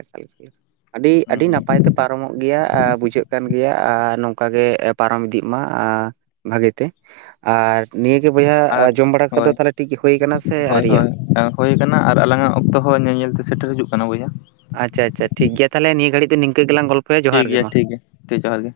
ᱟᱹᱰᱤ ᱦᱩᱸ ᱟᱹᱰᱤ ᱦᱩᱸ ᱱᱟᱯᱟᱭ ᱛᱮ ᱯᱟᱨᱚᱢᱚᱜ ᱜᱮᱭᱟ ᱟᱨ ᱵᱩᱡᱷᱟᱹᱜ ᱠᱟᱱ ᱜᱮᱭᱟ ᱟᱨ ᱱᱚᱝᱠᱟᱜᱮ ᱯᱟᱨᱚᱢ ᱤᱫᱤᱜ ᱢᱟ ᱾ ᱵᱷᱟᱜᱤᱛᱮ ᱟᱨ ᱱᱤᱭᱟᱹᱜᱮ ᱵᱚᱭᱦᱟ ᱟᱨ ᱡᱚᱢ ᱵᱟᱲᱟ ᱠᱚᱫᱚ ᱦᱳᱭ ᱛᱟᱦᱚᱞᱮ ᱴᱷᱤᱠ ᱦᱩᱭ ᱠᱟᱱᱟ ᱥᱮ ᱟᱹᱣᱨᱤᱭᱟᱜᱼᱟ? ᱦᱩᱭ ᱟᱠᱟᱱᱟ ᱟᱨ ᱟᱞᱟᱝᱟᱜ ᱚᱠᱛᱚ ᱦᱚᱸ ᱧᱮᱞ ᱧᱮᱞ ᱛᱮ ᱥᱮᱴᱮᱨ ᱦᱤᱡᱩᱜ ᱠᱟᱱᱟ ᱵᱚᱭᱦᱟ᱾ ᱟᱪᱪᱷᱟ ᱟᱪᱷᱟ ᱴᱷᱤᱠ ᱜᱮᱭᱟ ᱛᱟᱦᱞᱮ ᱱᱤᱭᱟᱹ ᱜᱷᱟᱲᱤᱡ ᱫᱚ ᱱᱤᱝᱠᱟᱹ ᱜᱮᱞᱟᱝ ᱜᱚᱞᱯᱚ ᱴᱷᱤᱠ ᱜᱮᱭᱟ ᱴᱷᱤᱠ ᱜᱮᱭᱟ ᱴᱷᱤᱠ ᱡᱚᱦᱟᱨ ᱜᱮ᱾